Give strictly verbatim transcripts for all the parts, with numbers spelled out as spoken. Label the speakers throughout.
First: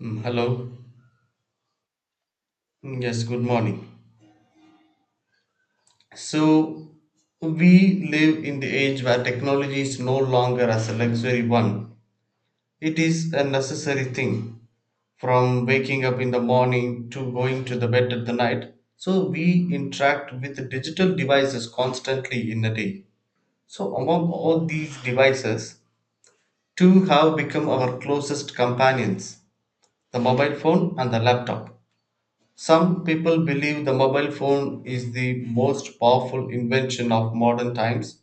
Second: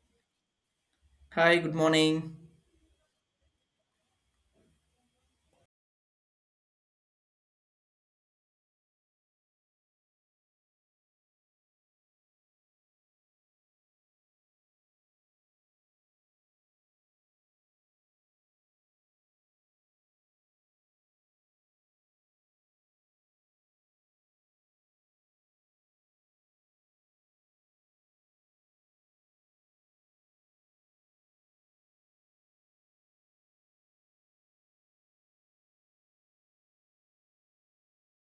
Speaker 1: Mm, Hello.
Speaker 2: Hi, good morning.
Speaker 1: Mm, Yes, good morning. So, we live in the age where technology is no longer as a luxury one. It is a necessary thing from waking up in the morning to going to the bed at the night. So, we interact with digital devices constantly in a day. So, among all these devices, two have become our closest companions, the mobile phone and the laptop. Some people believe the mobile phone is the most powerful invention of modern times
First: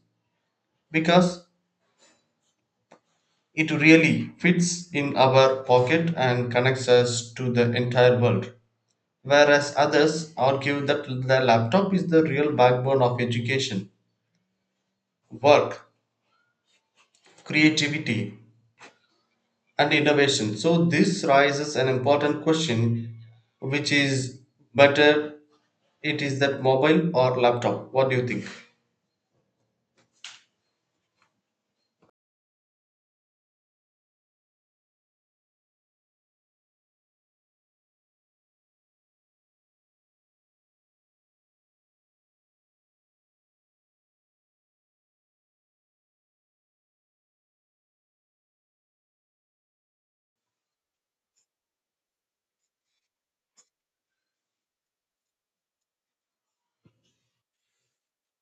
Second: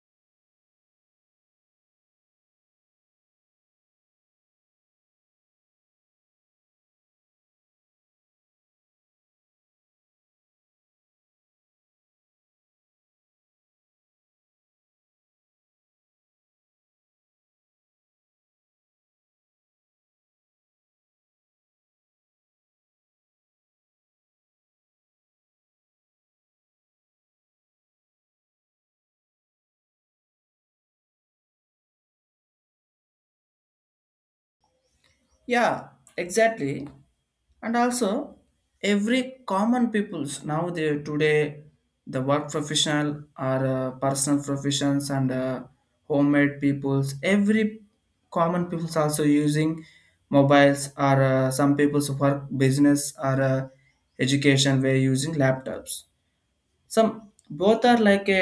Speaker 1: because it really fits in our pocket and connects us to the entire world. Whereas others argue that the laptop is the real backbone of education, work, creativity, and innovation. So, this raises an important question, which is better, it is that mobile or laptop? What do you think?
Speaker 2: Yeah, exactly. And also, every common people's now they today the work professional or uh, personal professions and uh, homemade peoples. Every common people's also using mobiles, or uh, some people's work business or uh, education were using laptops. Some both are like a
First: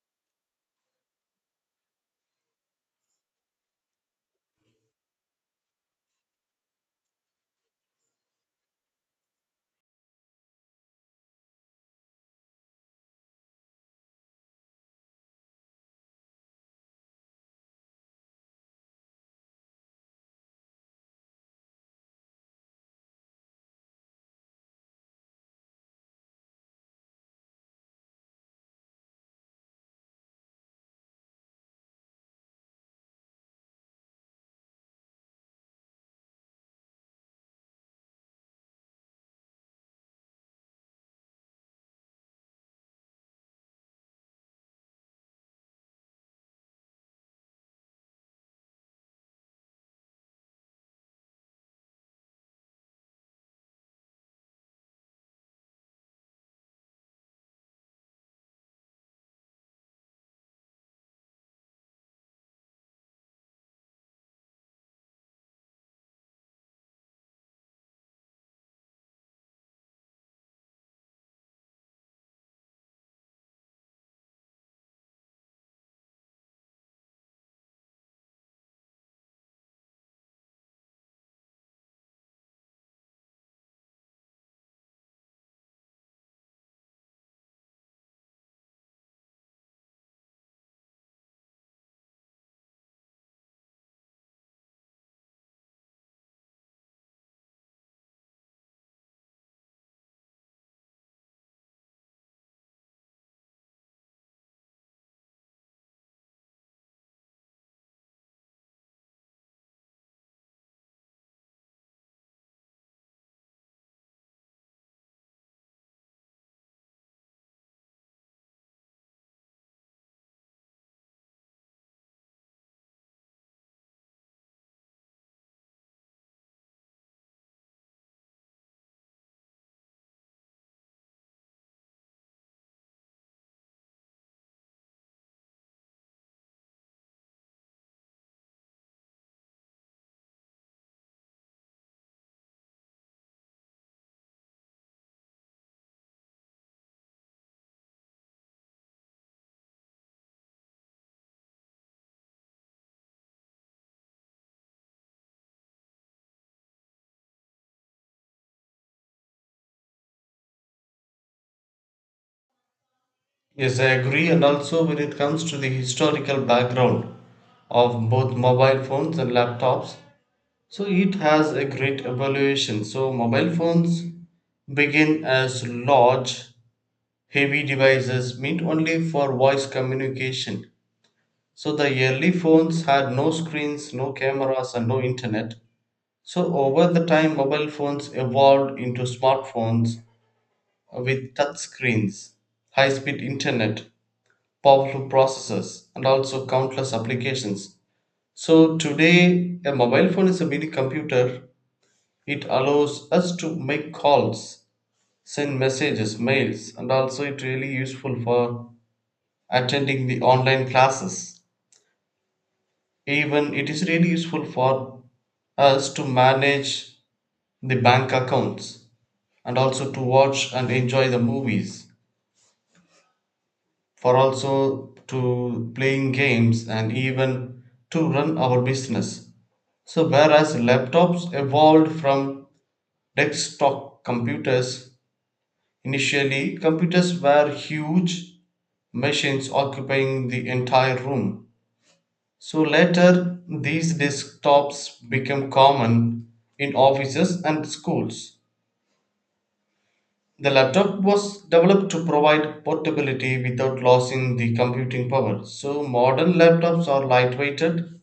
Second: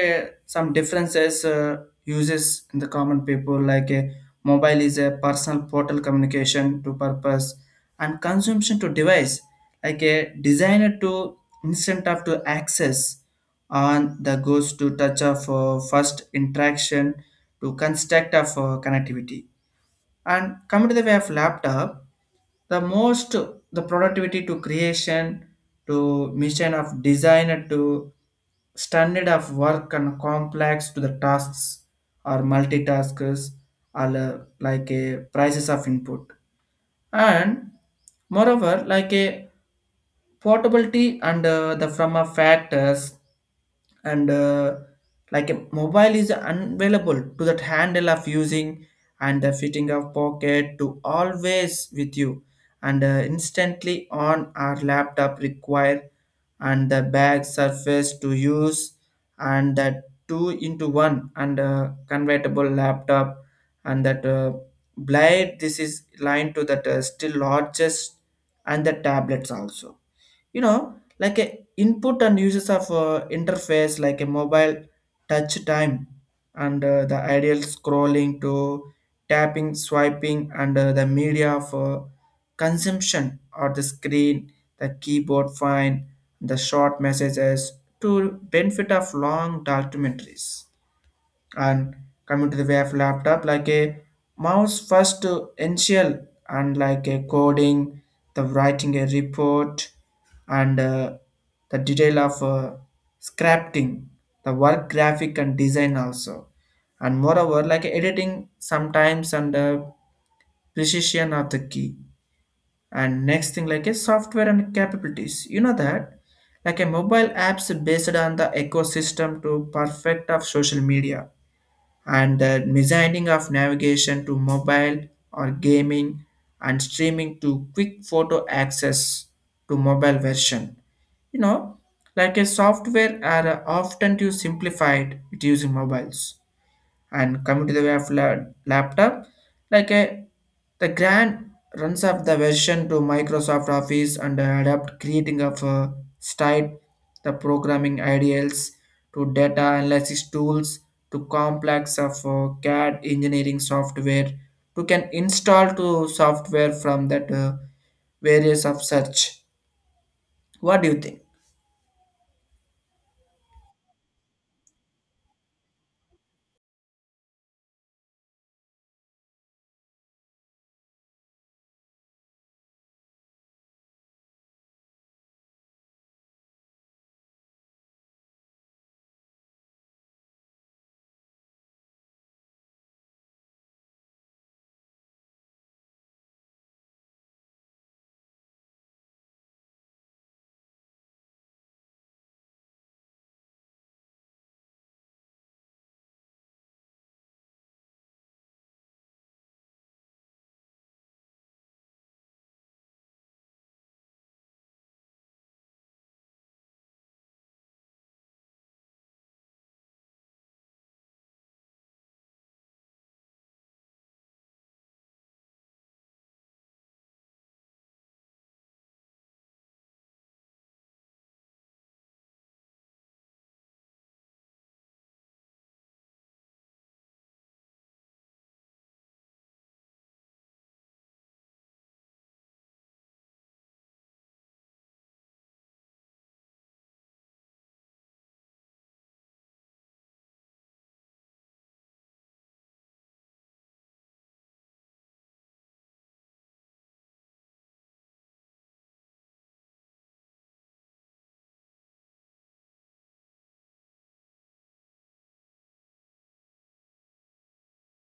Speaker 2: some differences uh, uses in the common people, like a mobile is a personal portal communication to purpose and consumption to device, like a designer to instant of to access on the goes to touch of uh, first interaction to construct of uh, connectivity. And coming to the way of laptop, the most, the productivity to creation to mission of design to standard of work and complex to the tasks or multitaskers, or uh, like a prices of input. And moreover like a portability and uh, the from a factors, and uh, like a mobile is unavailable to that handle of using and the fitting of pocket to always with you, and uh, instantly on our laptop require and the bag surface to use, and that two into one and uh, convertible laptop. And that uh, Blade, this is line to that uh, still largest and the tablets also. You know, like a input and uses of uh, interface, like a mobile touch time and uh, the ideal scrolling to tapping, swiping, and uh, the media for consumption or the screen, the keyboard fine, the short messages to benefit of long documentaries. And coming to the way of laptop, like a mouse first to initial, and like a coding, the writing a report, and uh, the detail of uh, scripting, the work graphic and design also. And moreover like editing sometimes, and uh, precision of the key. And next thing like a software and capabilities, you know that like a mobile apps based on the ecosystem to perfect of social media, and the designing of navigation to mobile or gaming and streaming to quick photo access to mobile version. You know, like a software are often to simplified it using mobiles. And coming to the way of la- laptop, like a the grand runs of the version to Microsoft Office and adapt creating of a type, the programming ideals to data analysis tools to complex of uh, CAD engineering software to can install to software from that uh, various of search. What do you think?
Speaker 1: Yes, I agree. And also, when it comes to the historical background of both mobile phones and laptops, so it has a great evolution. So, mobile phones begin as large, heavy devices meant only for voice communication. So, the early phones had no screens, no cameras, and no internet. So, over the time, mobile phones evolved into smartphones with touch screens, high speed internet, powerful processors and also countless applications. So today, a mobile phone is a mini computer. It allows us to make calls, send messages, mails, and also it really useful for attending the online classes. Even it is really useful for us to manage the bank accounts and also to watch and enjoy the movies for also to playing games and even to run our business. So, whereas laptops evolved from desktop computers, initially computers were huge machines occupying the entire room. So, later these desktops became common in offices and schools. The laptop was developed to provide portability without losing the computing power. So, modern laptops are lightweighted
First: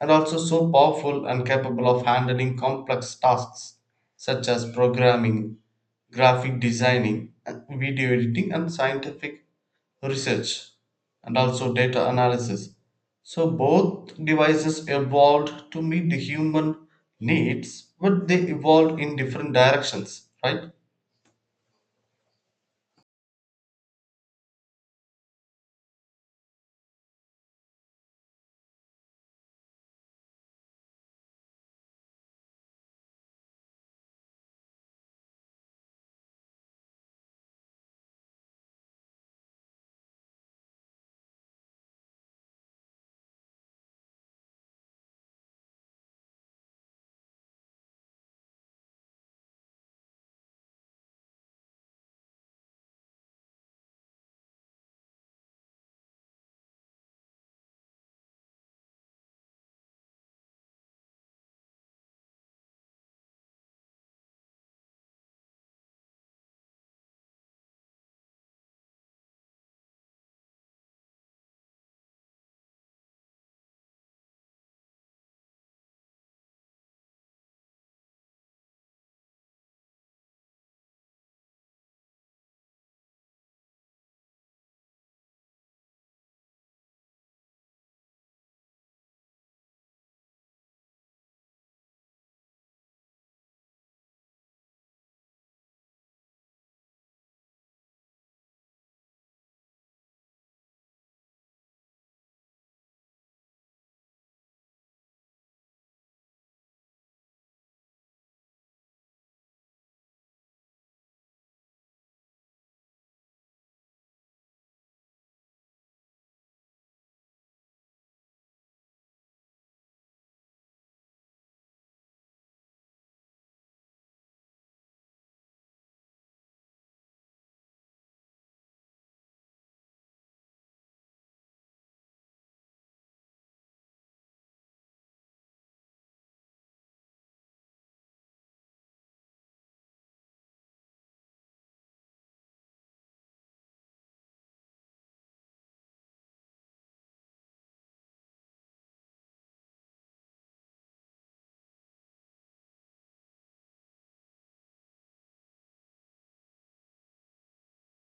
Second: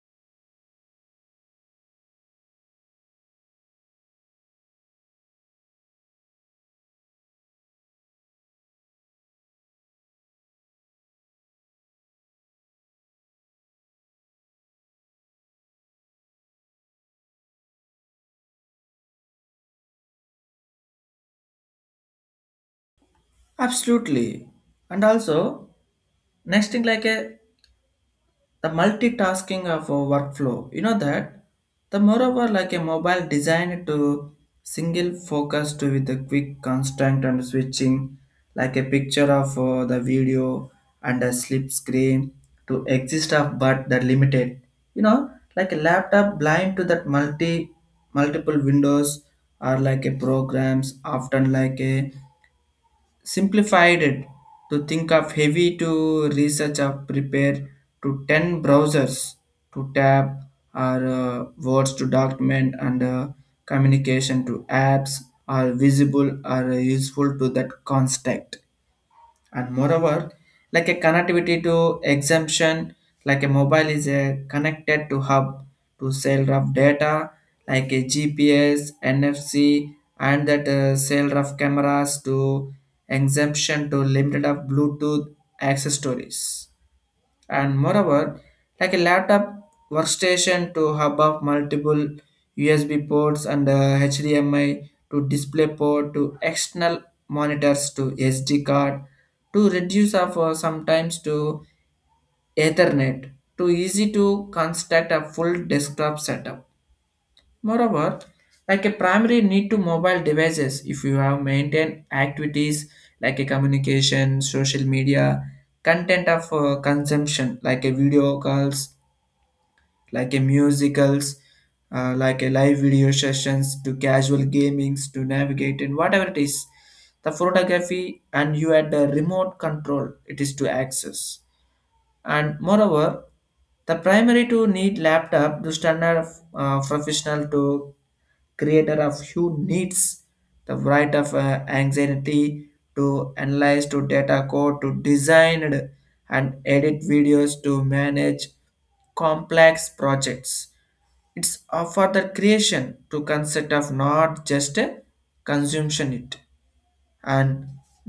Speaker 1: and also so powerful and capable of handling complex tasks such as programming, graphic designing, and video editing, and scientific research, and also data analysis. So, both devices evolved to meet the human needs, but they evolved in different directions, right?
Speaker 2: Absolutely. And also, next thing like a the multitasking of a workflow, you know that the moreover like a mobile designed to single focus to with a quick constant and switching, like a picture of uh, the video and a slip screen to exist of but the limited, you know. Like a laptop blind to that multi multiple windows, or like a programs often like a simplified it to think of heavy to research of prepare to ten browsers to tab, or uh, words to document and uh, communication to apps are visible or uh, useful to that context. And moreover like a connectivity to exemption, like a mobile is a connected to hub to sale of data like a GPS, NFC, and that uh, sale of cameras to exemption to limited of Bluetooth access stories. And moreover, like a laptop workstation to hub of multiple U S B ports and uh, H D M I to display port to external monitors to S D card to reduce of uh, sometimes to Ethernet to easy to construct a full desktop setup. Moreover, like a primary need to mobile devices if you have maintained activities, like a communication, social media, content of uh, consumption, like a video calls, like a musicals, uh, like a live video sessions to casual gamings to navigate and whatever it is, the photography, and you had the remote control it is to access. And moreover, the primary to need laptop to standard uh, professional to creator of who needs the right of uh, anxiety to analyze to data code to design and and edit videos to manage complex projects. It's offer the creation to concept of not just a consumption it. And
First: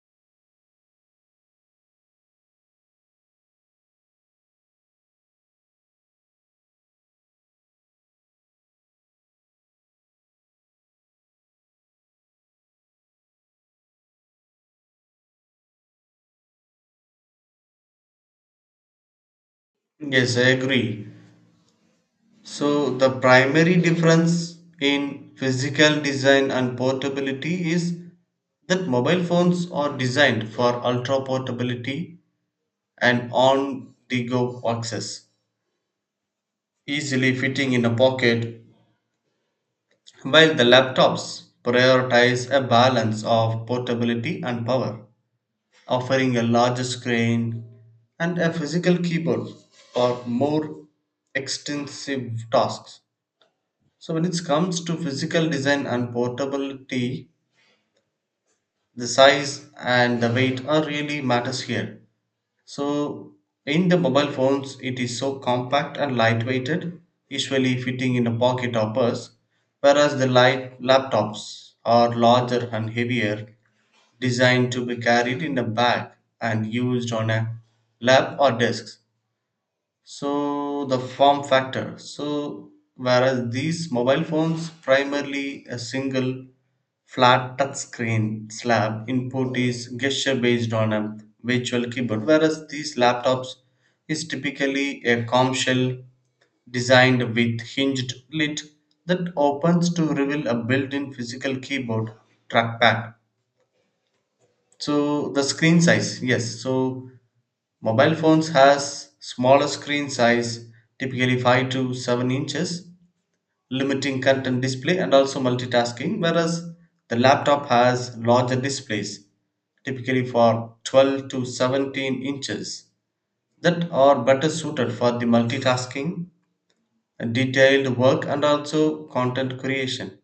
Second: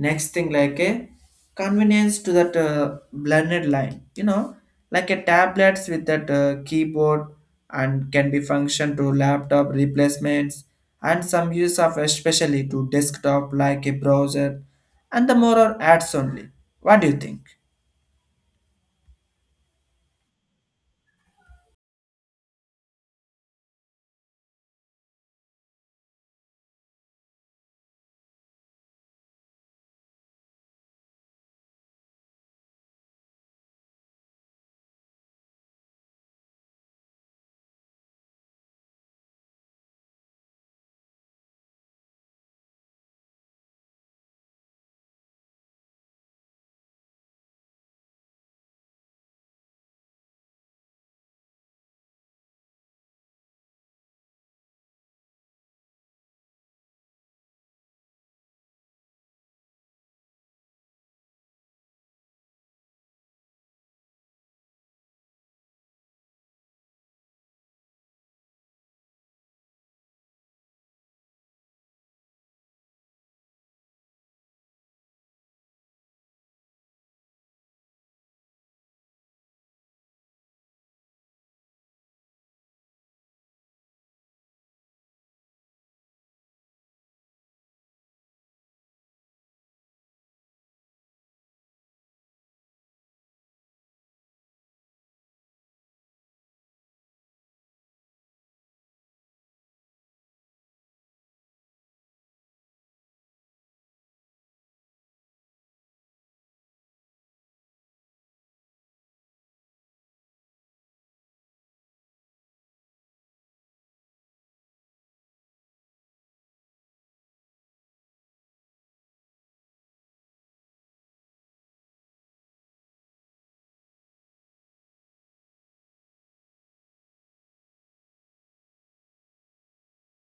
Speaker 2: next thing like a convenience to that uh, blended line, you know, like a tablets with that uh, keyboard and can be function to laptop replacements, and some use of especially to desktop like a browser, and the more are ads only. What do you think?
Speaker 1: Yes, I agree. So, the primary difference in physical design and portability is that mobile phones are designed for ultra portability and on the go access, easily fitting in a pocket, while the laptops prioritize a balance of portability and power, offering a larger screen and a physical keyboard for more extensive tasks. So, when it comes to physical design and portability, the size and the weight are really matters here. So in the mobile phones, it is so compact and lightweighted, usually fitting in a pocket or purse, whereas the light laptops are larger and heavier, designed to be carried in a bag and used on a lap or desks. So the form factor, so whereas these mobile phones primarily a single flat touch screen slab input is gesture based on a virtual keyboard, whereas these laptops is typically a comb shell designed with hinged lid that opens to reveal a built-in physical keyboard, trackpad. So the screen size, yes, so mobile phones has smaller screen size, typically five to seven inches, limiting content display and also multitasking, whereas the laptop has larger displays, typically for twelve to seventeen inches, that are better suited for the multitasking, detailed work and also content creation.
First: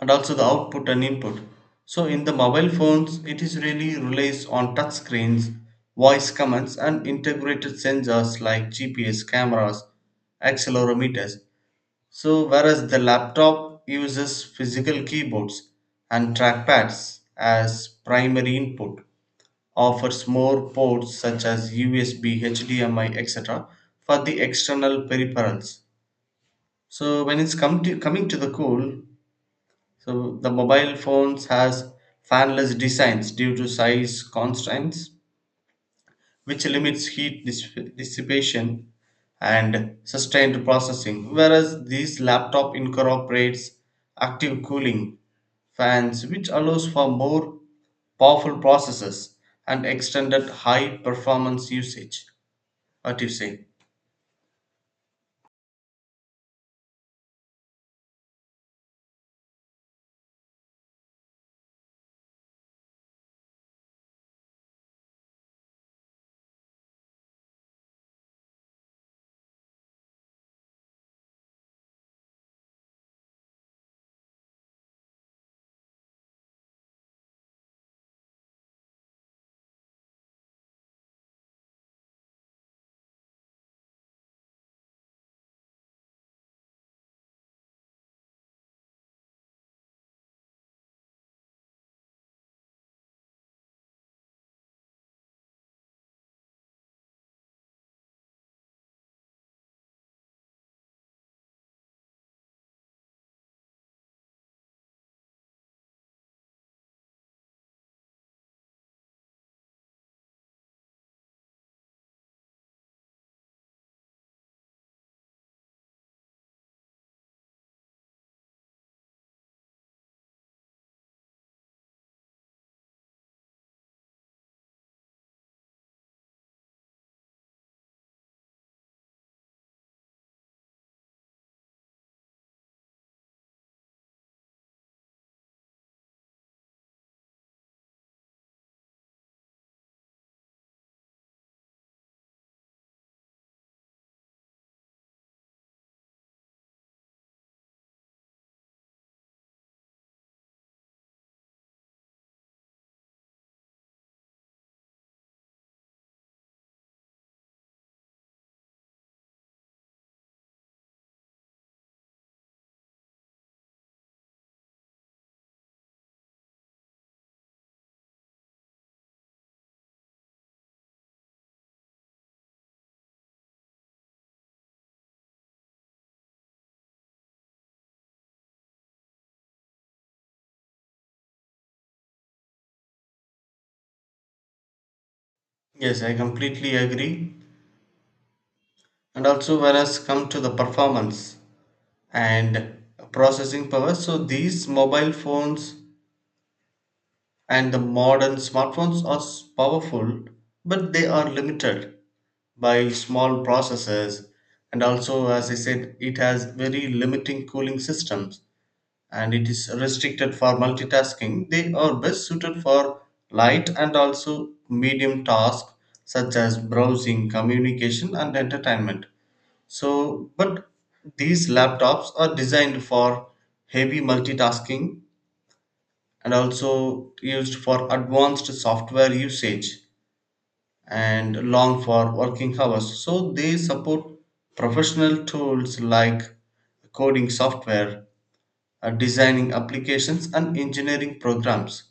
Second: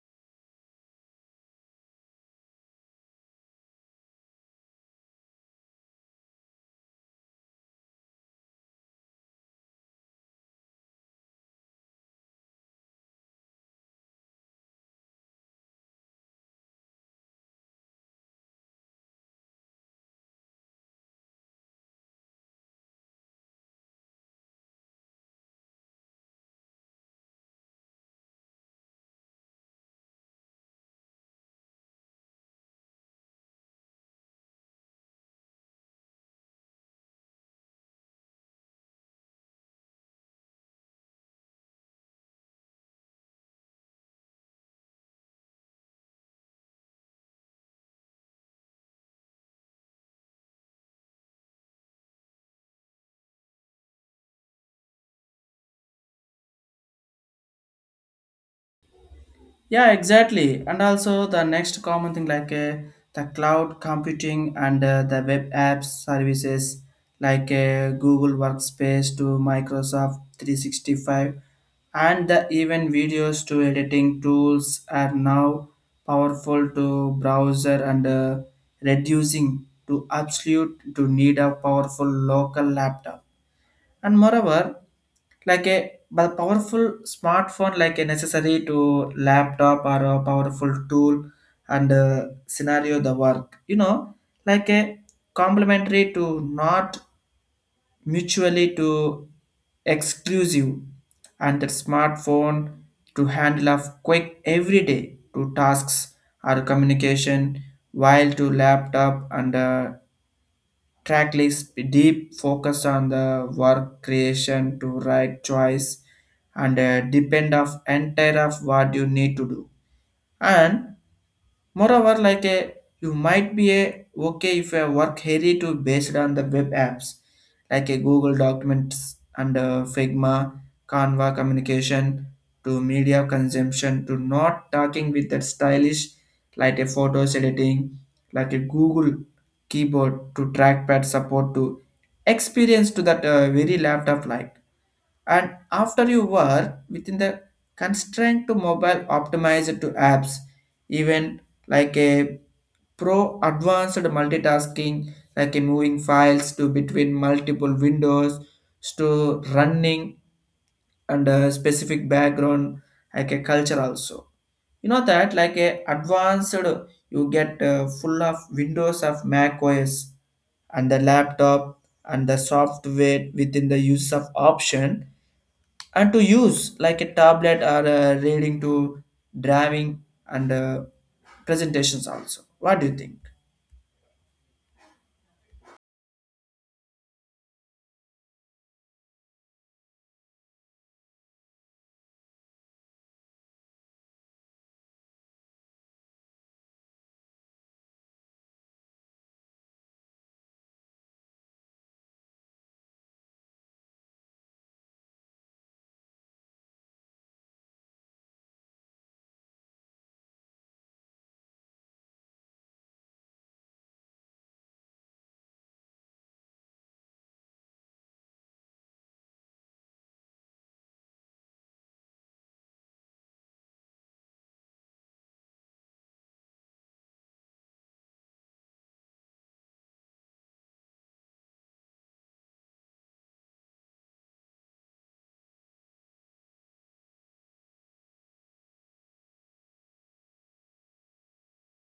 Speaker 1: And also the output and input. So in the mobile phones, it is really relies on touch screens, voice commands, and integrated sensors like G P S cameras, accelerometers. So whereas the laptop uses physical keyboards and trackpads as primary input, offers more ports such as U S B, H D M I, et cetera for the external peripherals. So when it's come to coming to the cool, so the mobile phones has fanless designs due to size constraints, which limits heat dissip- dissipation and sustained processing. Whereas this laptop incorporates active cooling fans, which allows for more powerful processes and extended high performance usage. What do you say?
Speaker 2: Yeah, exactly. And also the next common thing, like uh, the cloud computing and uh, the web apps services like uh, Google Workspace to Microsoft three sixty-five, and the even videos to editing tools are now powerful to browser and uh, reducing to absolute to need a powerful local laptop. And moreover like a but powerful smartphone, like a necessary to laptop or a powerful tool, and uh, scenario the work, you know, like a complementary to not mutually to exclusive. And the smartphone to handle of quick every day to tasks or communication, while to laptop and uh, track list deep focused on the work creation to right choice, and uh, depend of entire of what you need to do. And moreover, like a you might be a okay if a work heavy to based on the web apps, like a Google Documents and uh, Figma, Canva communication to media consumption to not talking with that stylish, like a photos editing, like a Google keyboard to trackpad support to experience to that uh, very laptop like. And after you work within the constraint to mobile optimized to apps, even like a pro advanced multitasking like a moving files to between multiple windows to running and a specific background, like a culture also, you know that like a advanced you get uh, full of windows of Mac OS, and the laptop and the software within the use of option, and to use like a tablet or uh, reading to driving and uh, presentations also. What do you think?
Speaker 1: Yes, I completely agree. And also, whereas come to the performance, and processing power. So these mobile phones and the modern smartphones are s- powerful, but they are limited by small processors. And also, as I said, it has very limiting cooling systems and it is restricted for multitasking. They are best suited for light and also medium tasks such as browsing, communication, and entertainment. So, but these laptops are designed for heavy multitasking and also used for advanced software usage and long for working hours. So, they support professional tools like coding software, uh, designing applications, and engineering programs.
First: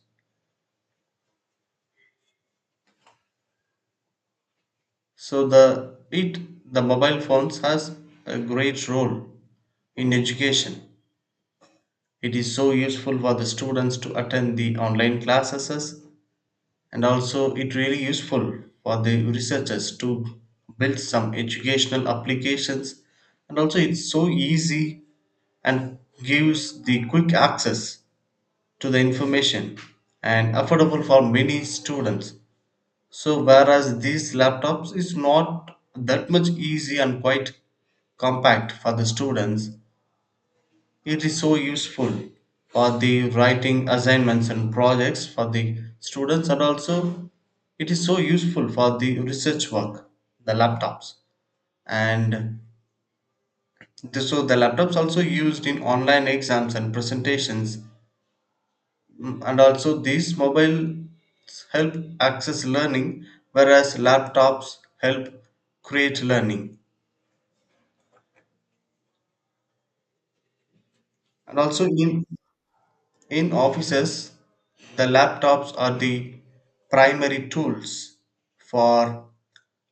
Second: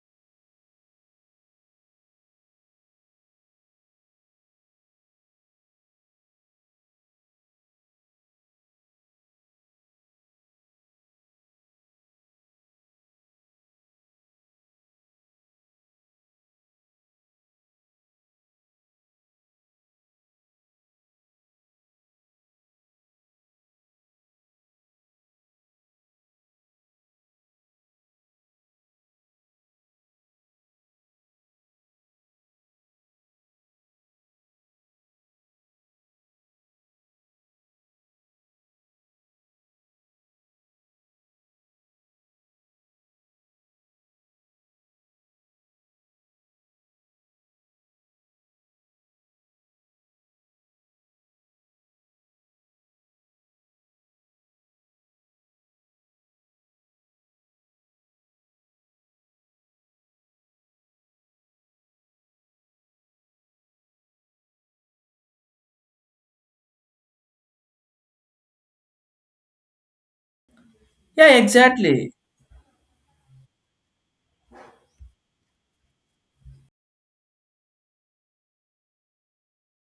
Speaker 1: So, the it the mobile phones has a great role in education. It is so useful for the students to attend the online classes and also it really useful for the researchers to build some educational applications and also it's so easy and gives the quick access to the information and affordable for many students. So whereas these laptops is not that much easy and quite compact for the students, it is so useful for the writing assignments and projects for the students and also it is so useful for the research work, the laptops. And the- so the laptops also used in online exams and presentations. Mm, and also these mobile help access learning whereas laptops help create learning.
Speaker 2: Yeah,
Speaker 1: And also
Speaker 2: exactly.
Speaker 1: in In offices, the laptops are the primary tools for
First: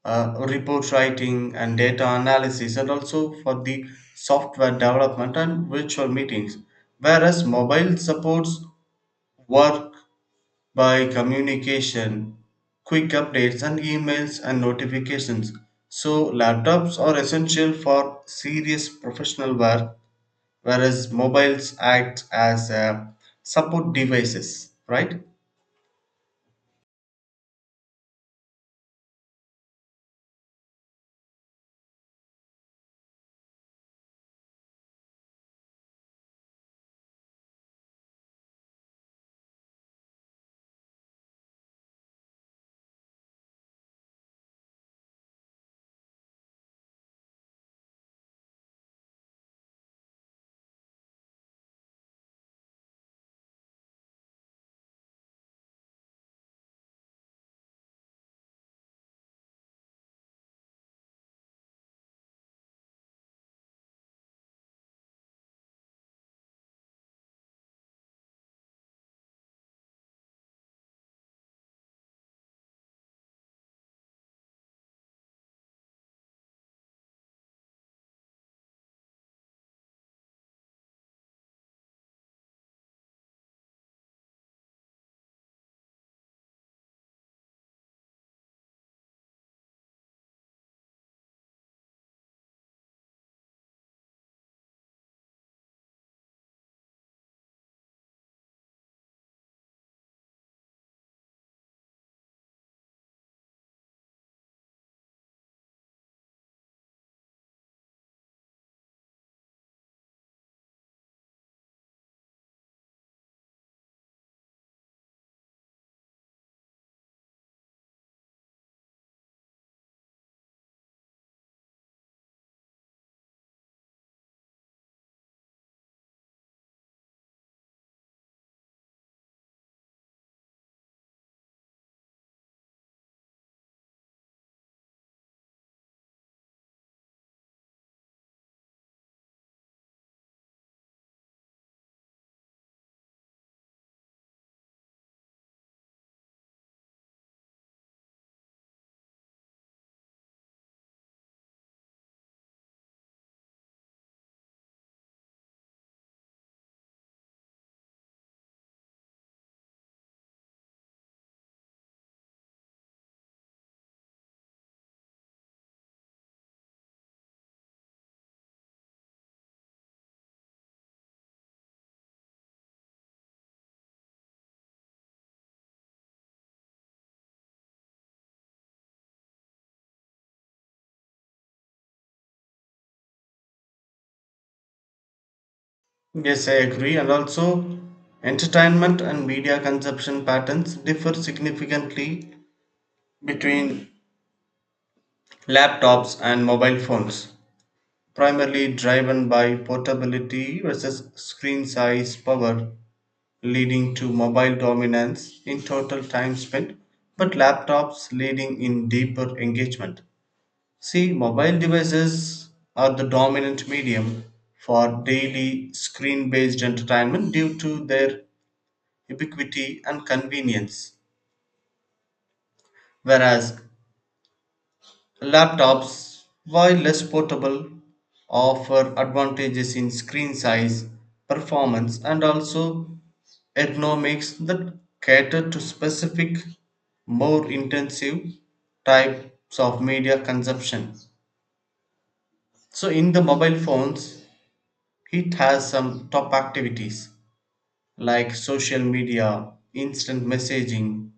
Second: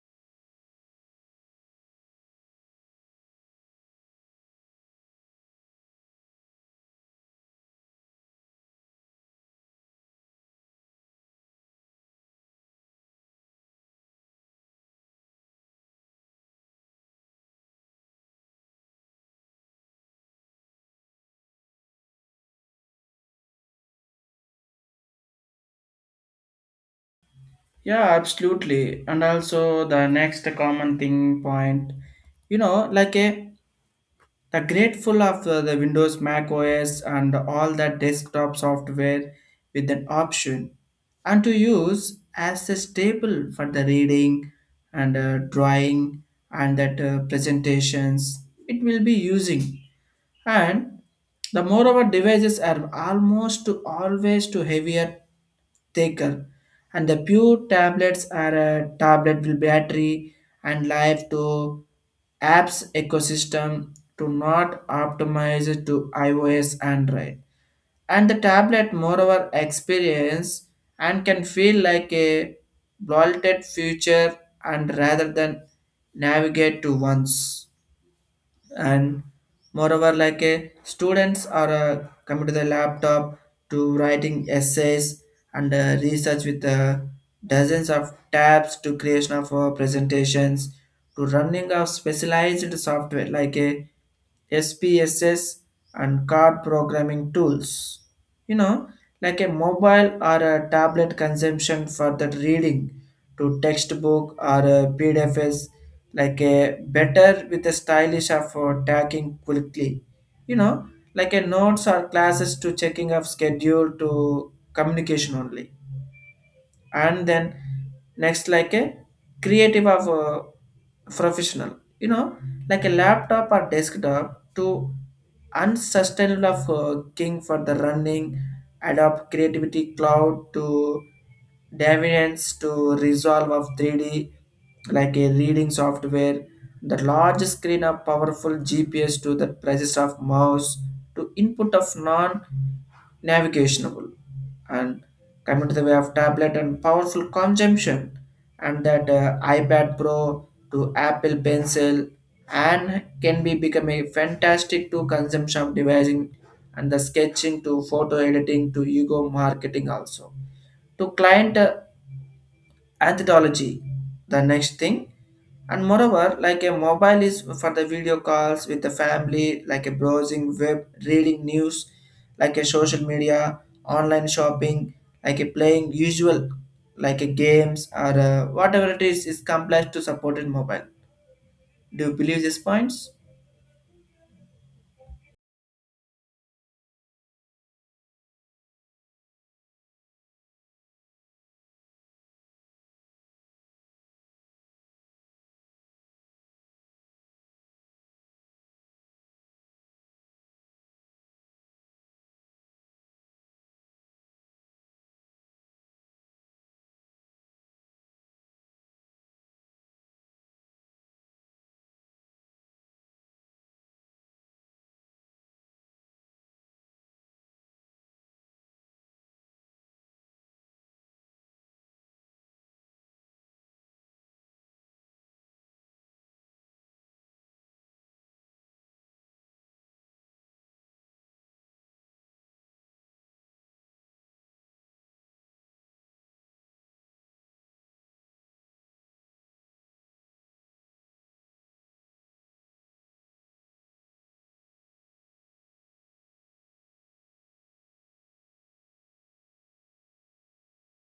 Speaker 1: uh, report writing and data analysis, and also for the software development and virtual meetings. Whereas mobile supports work by communication, quick updates, and emails and notifications. So, laptops are essential for serious professional work whereas mobiles act as uh, support devices, right?
Speaker 2: Yeah, absolutely. And also the next common thing point, you know, like a the grateful of uh, the Windows, Mac O S, and all that desktop software with an option, and to use as a staple for the reading and uh, drawing and that uh, presentations it will be using. And the moreover devices are almost to always to heavier, thicker, and the pure tablets are a tablet with battery and life to apps ecosystem to not optimize it to iOS Android. And the tablet moreover experience and can feel like a bloated future, and rather than navigate to once. And moreover, like a students are uh, coming to the laptop to writing essays and uh, research with uh, dozens of tabs to creation of uh, presentations to running of specialized software like a S P S S and card programming tools. You know, like a mobile or a tablet consumption for the reading to textbook or a P D Fs, like a better with a stylish of for tagging quickly. You know, like a notes or classes to checking of schedule to communication only. And then next like a creative of a professional, you know, like a laptop or desktop to unsustainable of uh, king for the running adopt creativity cloud to deviance to resolve of three D, like a reading software, the large screen of powerful GPS to the presence of mouse to input of non navigationable. And coming to the way of tablet and powerful consumption, and that uh, iPad Pro to Apple Pencil, and can be become a fantastic to consumption of devising and the sketching to photo editing to ego marketing also, to client uh, anthology the next thing. And moreover like a mobile is for the video calls with the family, like a browsing web, reading news, like a social media, online shopping, like a playing usual like a games, or uh, whatever it is is complex to supported mobile. Do you believe these points?
Speaker 1: Yes, I agree. And also entertainment and media consumption patterns differ significantly between laptops and mobile phones, primarily driven by portability versus screen size power, leading to mobile dominance in total time spent but laptops leading in deeper engagement. See, mobile devices are the dominant medium for daily screen based entertainment due to their ubiquity and convenience, whereas laptops, while less portable, offer advantages in screen size, performance, and also ergonomics that cater to specific, more intensive types of media consumption. So, in the mobile phones, it has some top activities like social media, instant messaging,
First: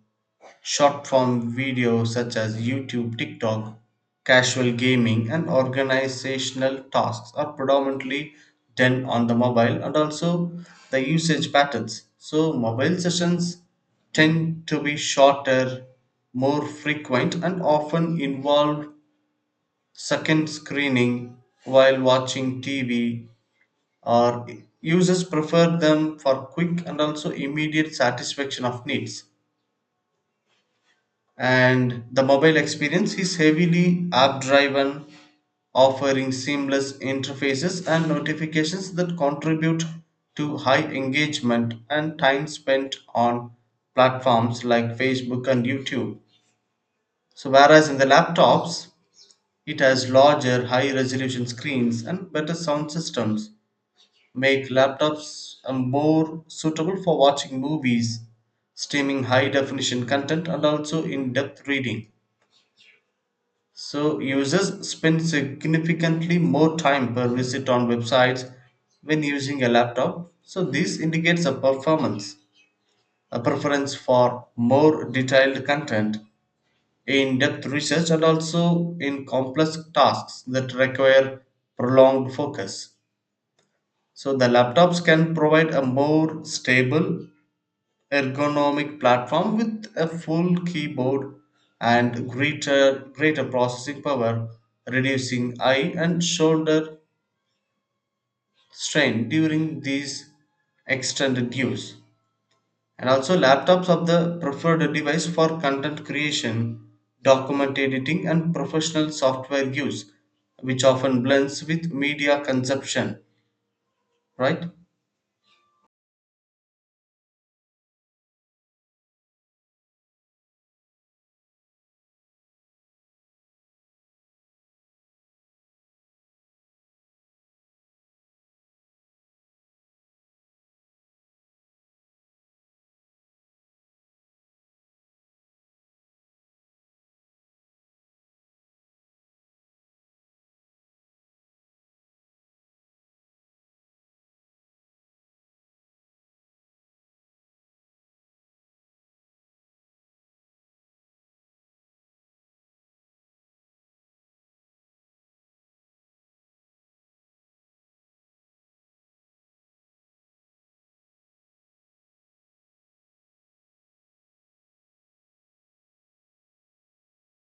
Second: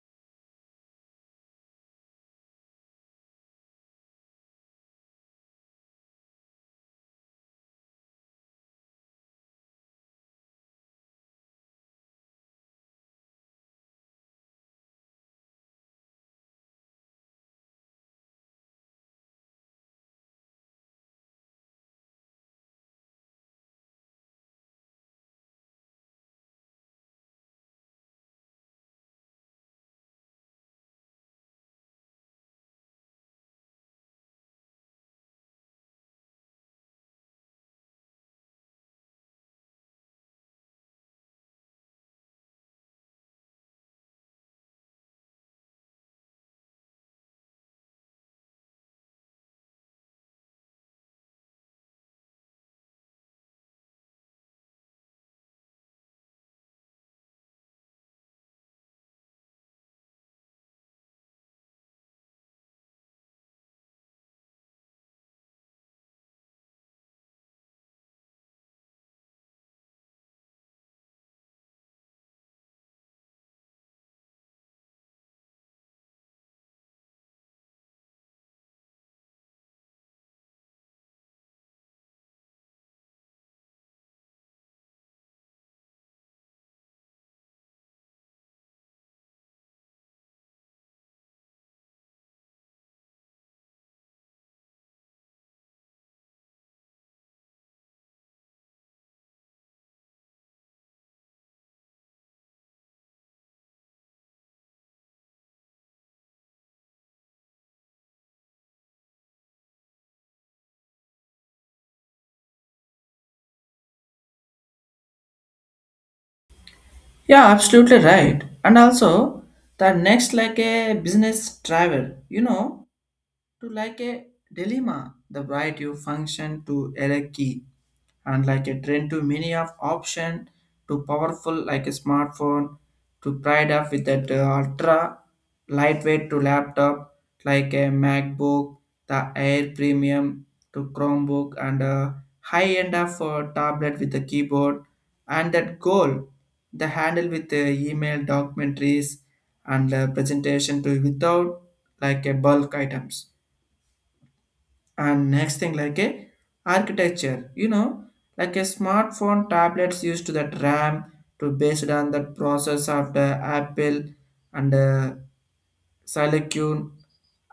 Speaker 1: short form video such as YouTube, TikTok, casual gaming, and organizational tasks are predominantly done on the mobile. And also the usage patterns. So, mobile sessions tend to be shorter, more frequent, and often involve second screening while watching T V, or users prefer them for quick and also immediate satisfaction of needs, and the mobile experience is heavily app driven, offering seamless interfaces and notifications that contribute to high engagement and time spent on platforms like Facebook and YouTube. So, whereas in the laptops, it has larger, high resolution screens and better sound systems, make laptops uh, more suitable for watching movies, streaming high definition content, and also in depth reading. So, users spend significantly more time per visit on websites when using a laptop. So, this indicates a performance, a preference for more detailed content, in depth research, and also in complex tasks that require prolonged focus. So, the laptops can provide a more stable ergonomic platform with a full keyboard and greater greater processing power, reducing eye and shoulder strain during these extended use. And also laptops are the preferred device for content creation, document editing and professional software use, which often blends with media consumption, right?
Speaker 2: Yeah, absolutely right. And also, the next like a business travel, you know, to like a dilemma, the right you function to error key. And like a trend to many of option to powerful, like a smartphone to pride up with that uh, ultra lightweight to laptop, like a MacBook the Air premium to Chromebook, and a high end of uh, tablet with a keyboard and that goal, the handle with the email documentaries and uh, presentation to without like a bulk items. And next thing like a architecture, you know, like a smartphone tablets used to that RAM to based on the process of the Apple and uh, Silicon,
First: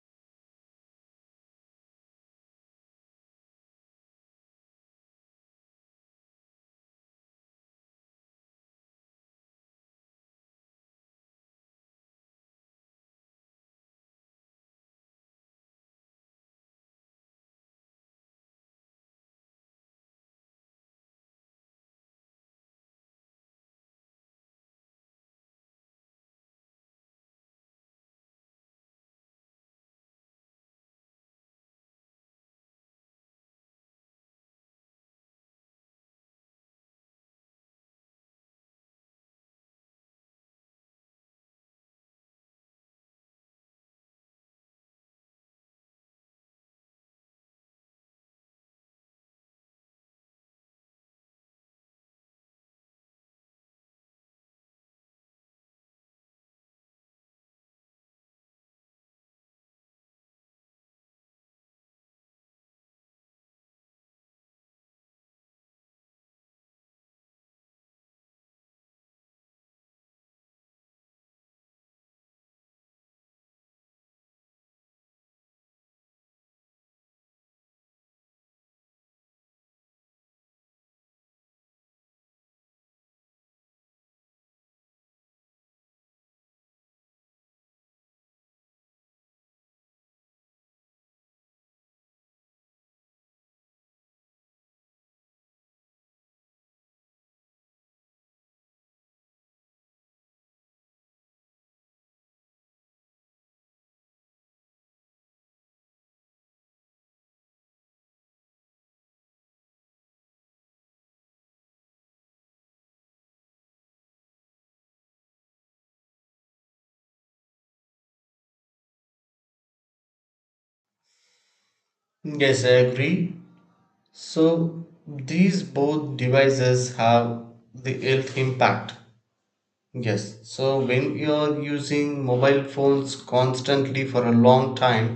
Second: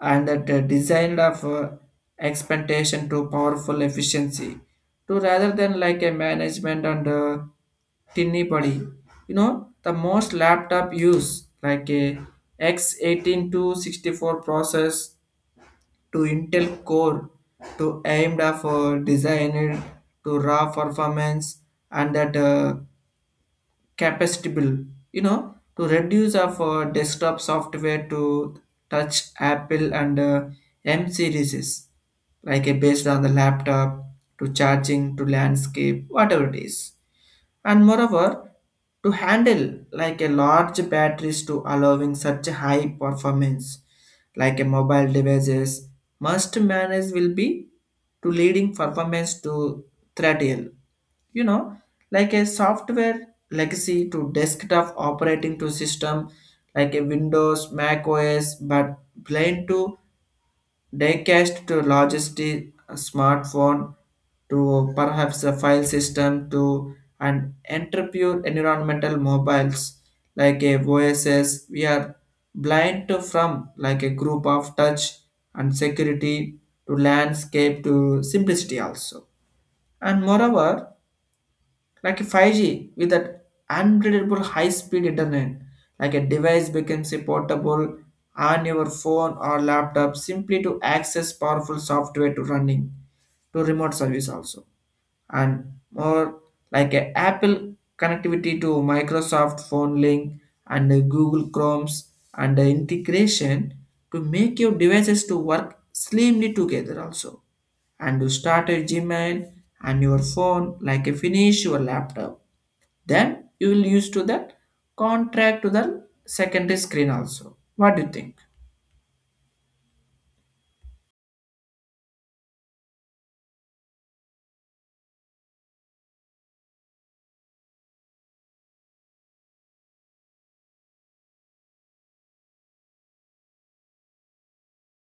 Speaker 2: and that uh, designed of uh, expectation to powerful efficiency to rather than like a management and uh, tinny body. You know, the most laptop use like a X eighteen to sixty-four process to Intel Core to aimed at for designed to raw performance, and that uh, capacitable, you know, to reduce of uh, desktop software to touch Apple and uh, M series, like a based on the laptop to charging to landscape, whatever it is. And moreover to handle like a large batteries to allowing such a high performance, like a mobile devices must manage will be to leading performance to throttle, you know, like a software legacy to desktop operating to system, like a Windows, Mac OS, but blind to Diecast to logistic smartphone to perhaps a file system to an entrepreneur environmental mobiles, like a O S S we are blind to from like a group of touch and security to landscape to simplicity also. And moreover like five G with that unpredictable high-speed internet, like a device becomes a portable on your phone or laptop simply to access powerful software to running to remote service also. And more, like a Apple connectivity to Microsoft Phone Link and the Google Chrome's and the integration to make your devices to work slimly together also. And you start your Gmail and your phone like a finish your laptop. Then you will use to that contract to the secondary screen also. What do you think?
Speaker 1: Yes, I agree. So these both devices have the health impact. Yes. So when you're using mobile phones constantly for a long time,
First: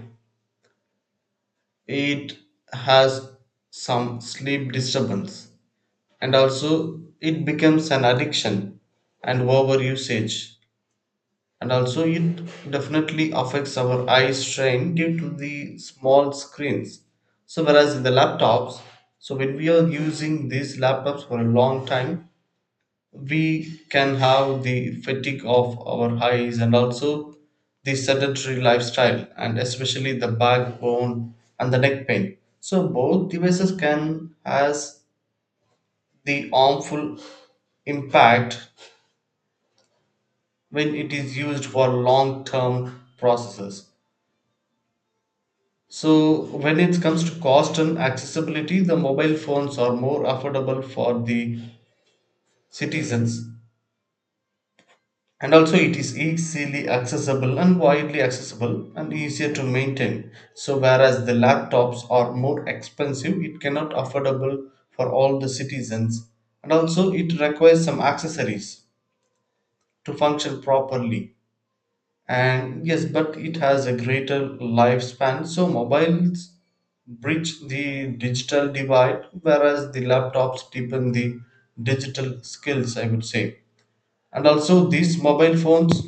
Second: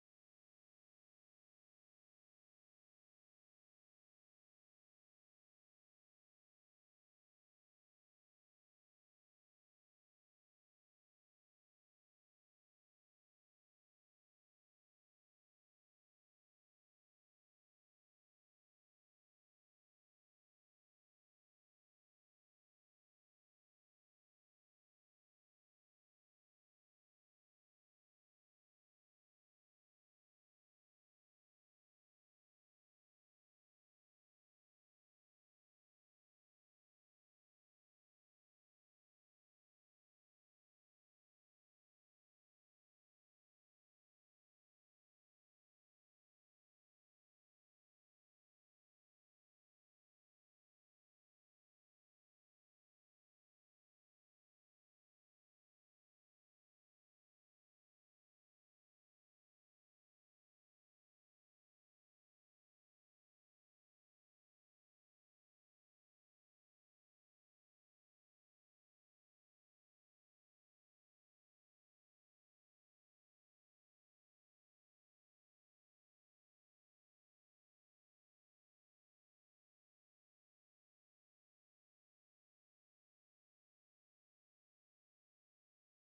Speaker 1: it has some sleep disturbance and also it becomes an addiction and over usage, and also it definitely affects our eye strain due to the small screens. So whereas in the laptops, so when we are using these laptops for a long time, we can have the fatigue of our eyes and also the sedentary lifestyle and especially the backbone and the neck pain. So both devices can has the harmful impact when it is used for long term processes. So when it comes to cost and accessibility, the mobile phones are more affordable for the citizens. And also it is easily accessible and widely accessible and easier to maintain. So whereas the laptops are more expensive, it cannot affordable for all the citizens. And also it requires some accessories to function properly. And yes, but it has a greater lifespan. So mobiles bridge the digital divide whereas the laptops deepen the digital skills, I would say. And also these mobile phones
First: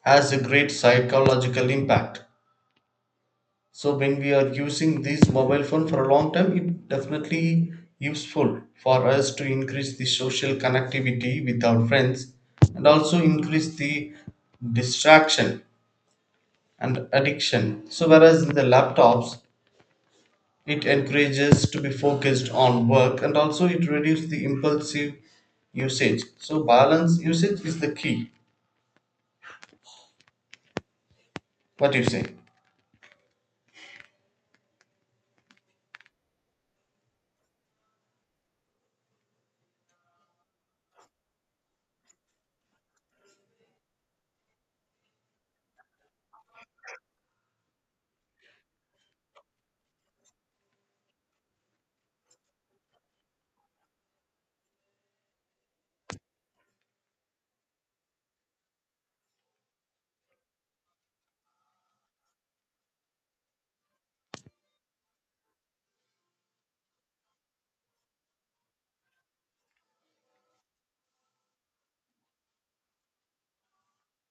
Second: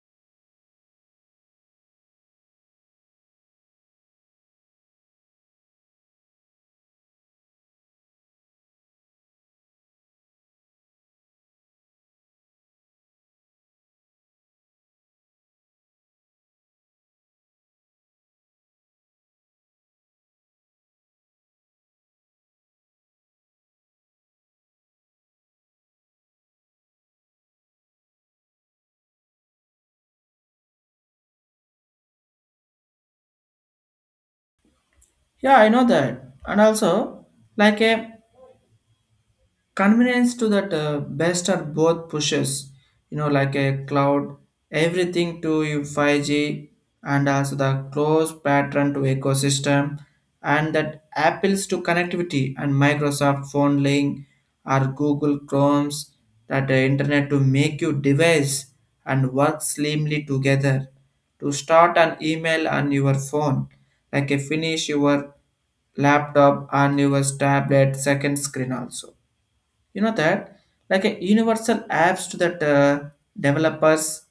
Speaker 1: has a great psychological impact. So when we are using this mobile phone for a long time, it definitely useful for us to increase the social connectivity with our friends and also increase the distraction and addiction. So whereas in the laptops, it encourages to be focused on work and also it reduces the impulsive usage. So balance usage is the key. What do you say?
Speaker 2: Yeah, I know that. And also, like a convenience to that uh, best are both pushes, you know, like a cloud everything to you five G, and also the close pattern to ecosystem, and that apples to connectivity and Microsoft Phone Link or Google Chrome's, that uh, internet to make your device and work slimly together, to start an email on your phone like a finish your laptop on your tablet second screen also, you know that like a universal apps to that uh, developers,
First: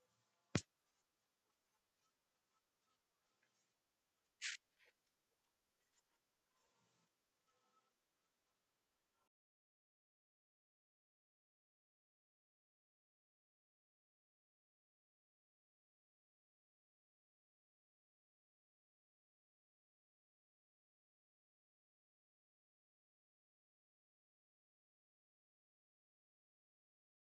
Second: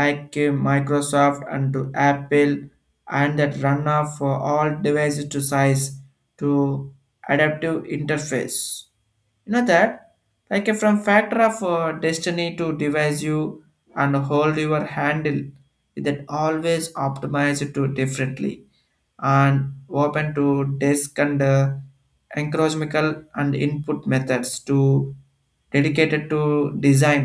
Speaker 2: like uh, Microsoft and to Apple, and that run off for all devices to size to adaptive interface, you know that like uh, from factor of uh, destiny to device you and hold your handle with that always optimized to differently and open to desk, and uh, encouragement and input methods to dedicated to design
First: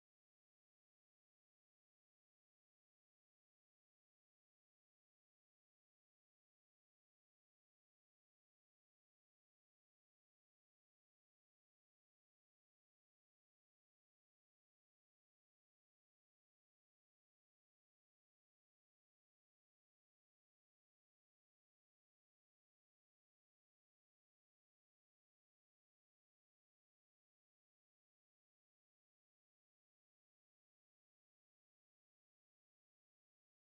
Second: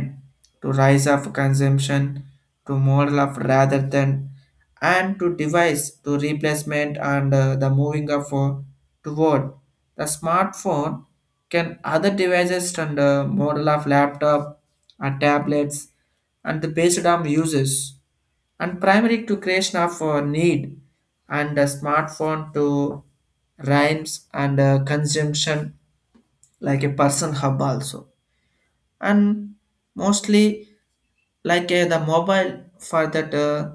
Speaker 2: to rise of consumption to model of rather than and to device to replacement, and uh, the moving of uh, toward the smartphone can other devices and uh, model of laptop and tablets and the based on uses and primary to creation of uh, need, and a smartphone to rhymes and uh, consumption like a person hub also. And mostly like uh, the mobile for that uh,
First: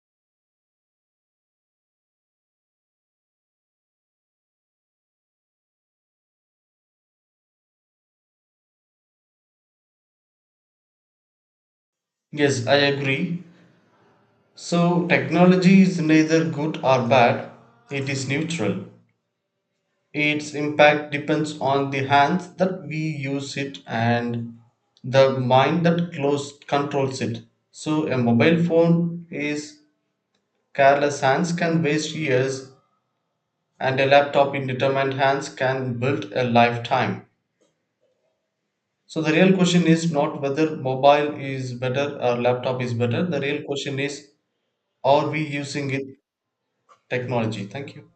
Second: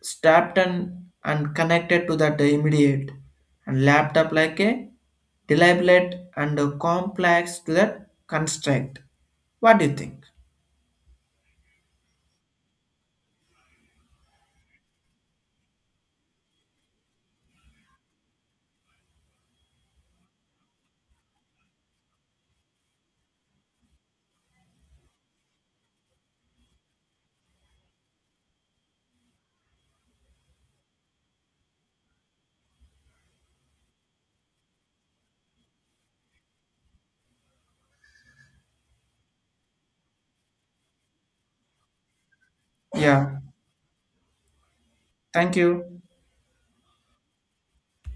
Speaker 2: strapped and, and connected to that immediate, and laptop like a deliberate and uh, complex to that construct. What do you think?
Speaker 1: Yes, I agree. So technology is neither good or bad. It is neutral. Its impact depends on the hands that we use it and the mind that close controls it. So a mobile phone is careless hands can waste years and a laptop in determined hands can build a lifetime. So the real question is not whether mobile is better or laptop is better.
Speaker 2: Yeah,
Speaker 1: The real question is, are we
Speaker 2: thank
Speaker 1: using
Speaker 2: you.
Speaker 1: it technology? Thank you.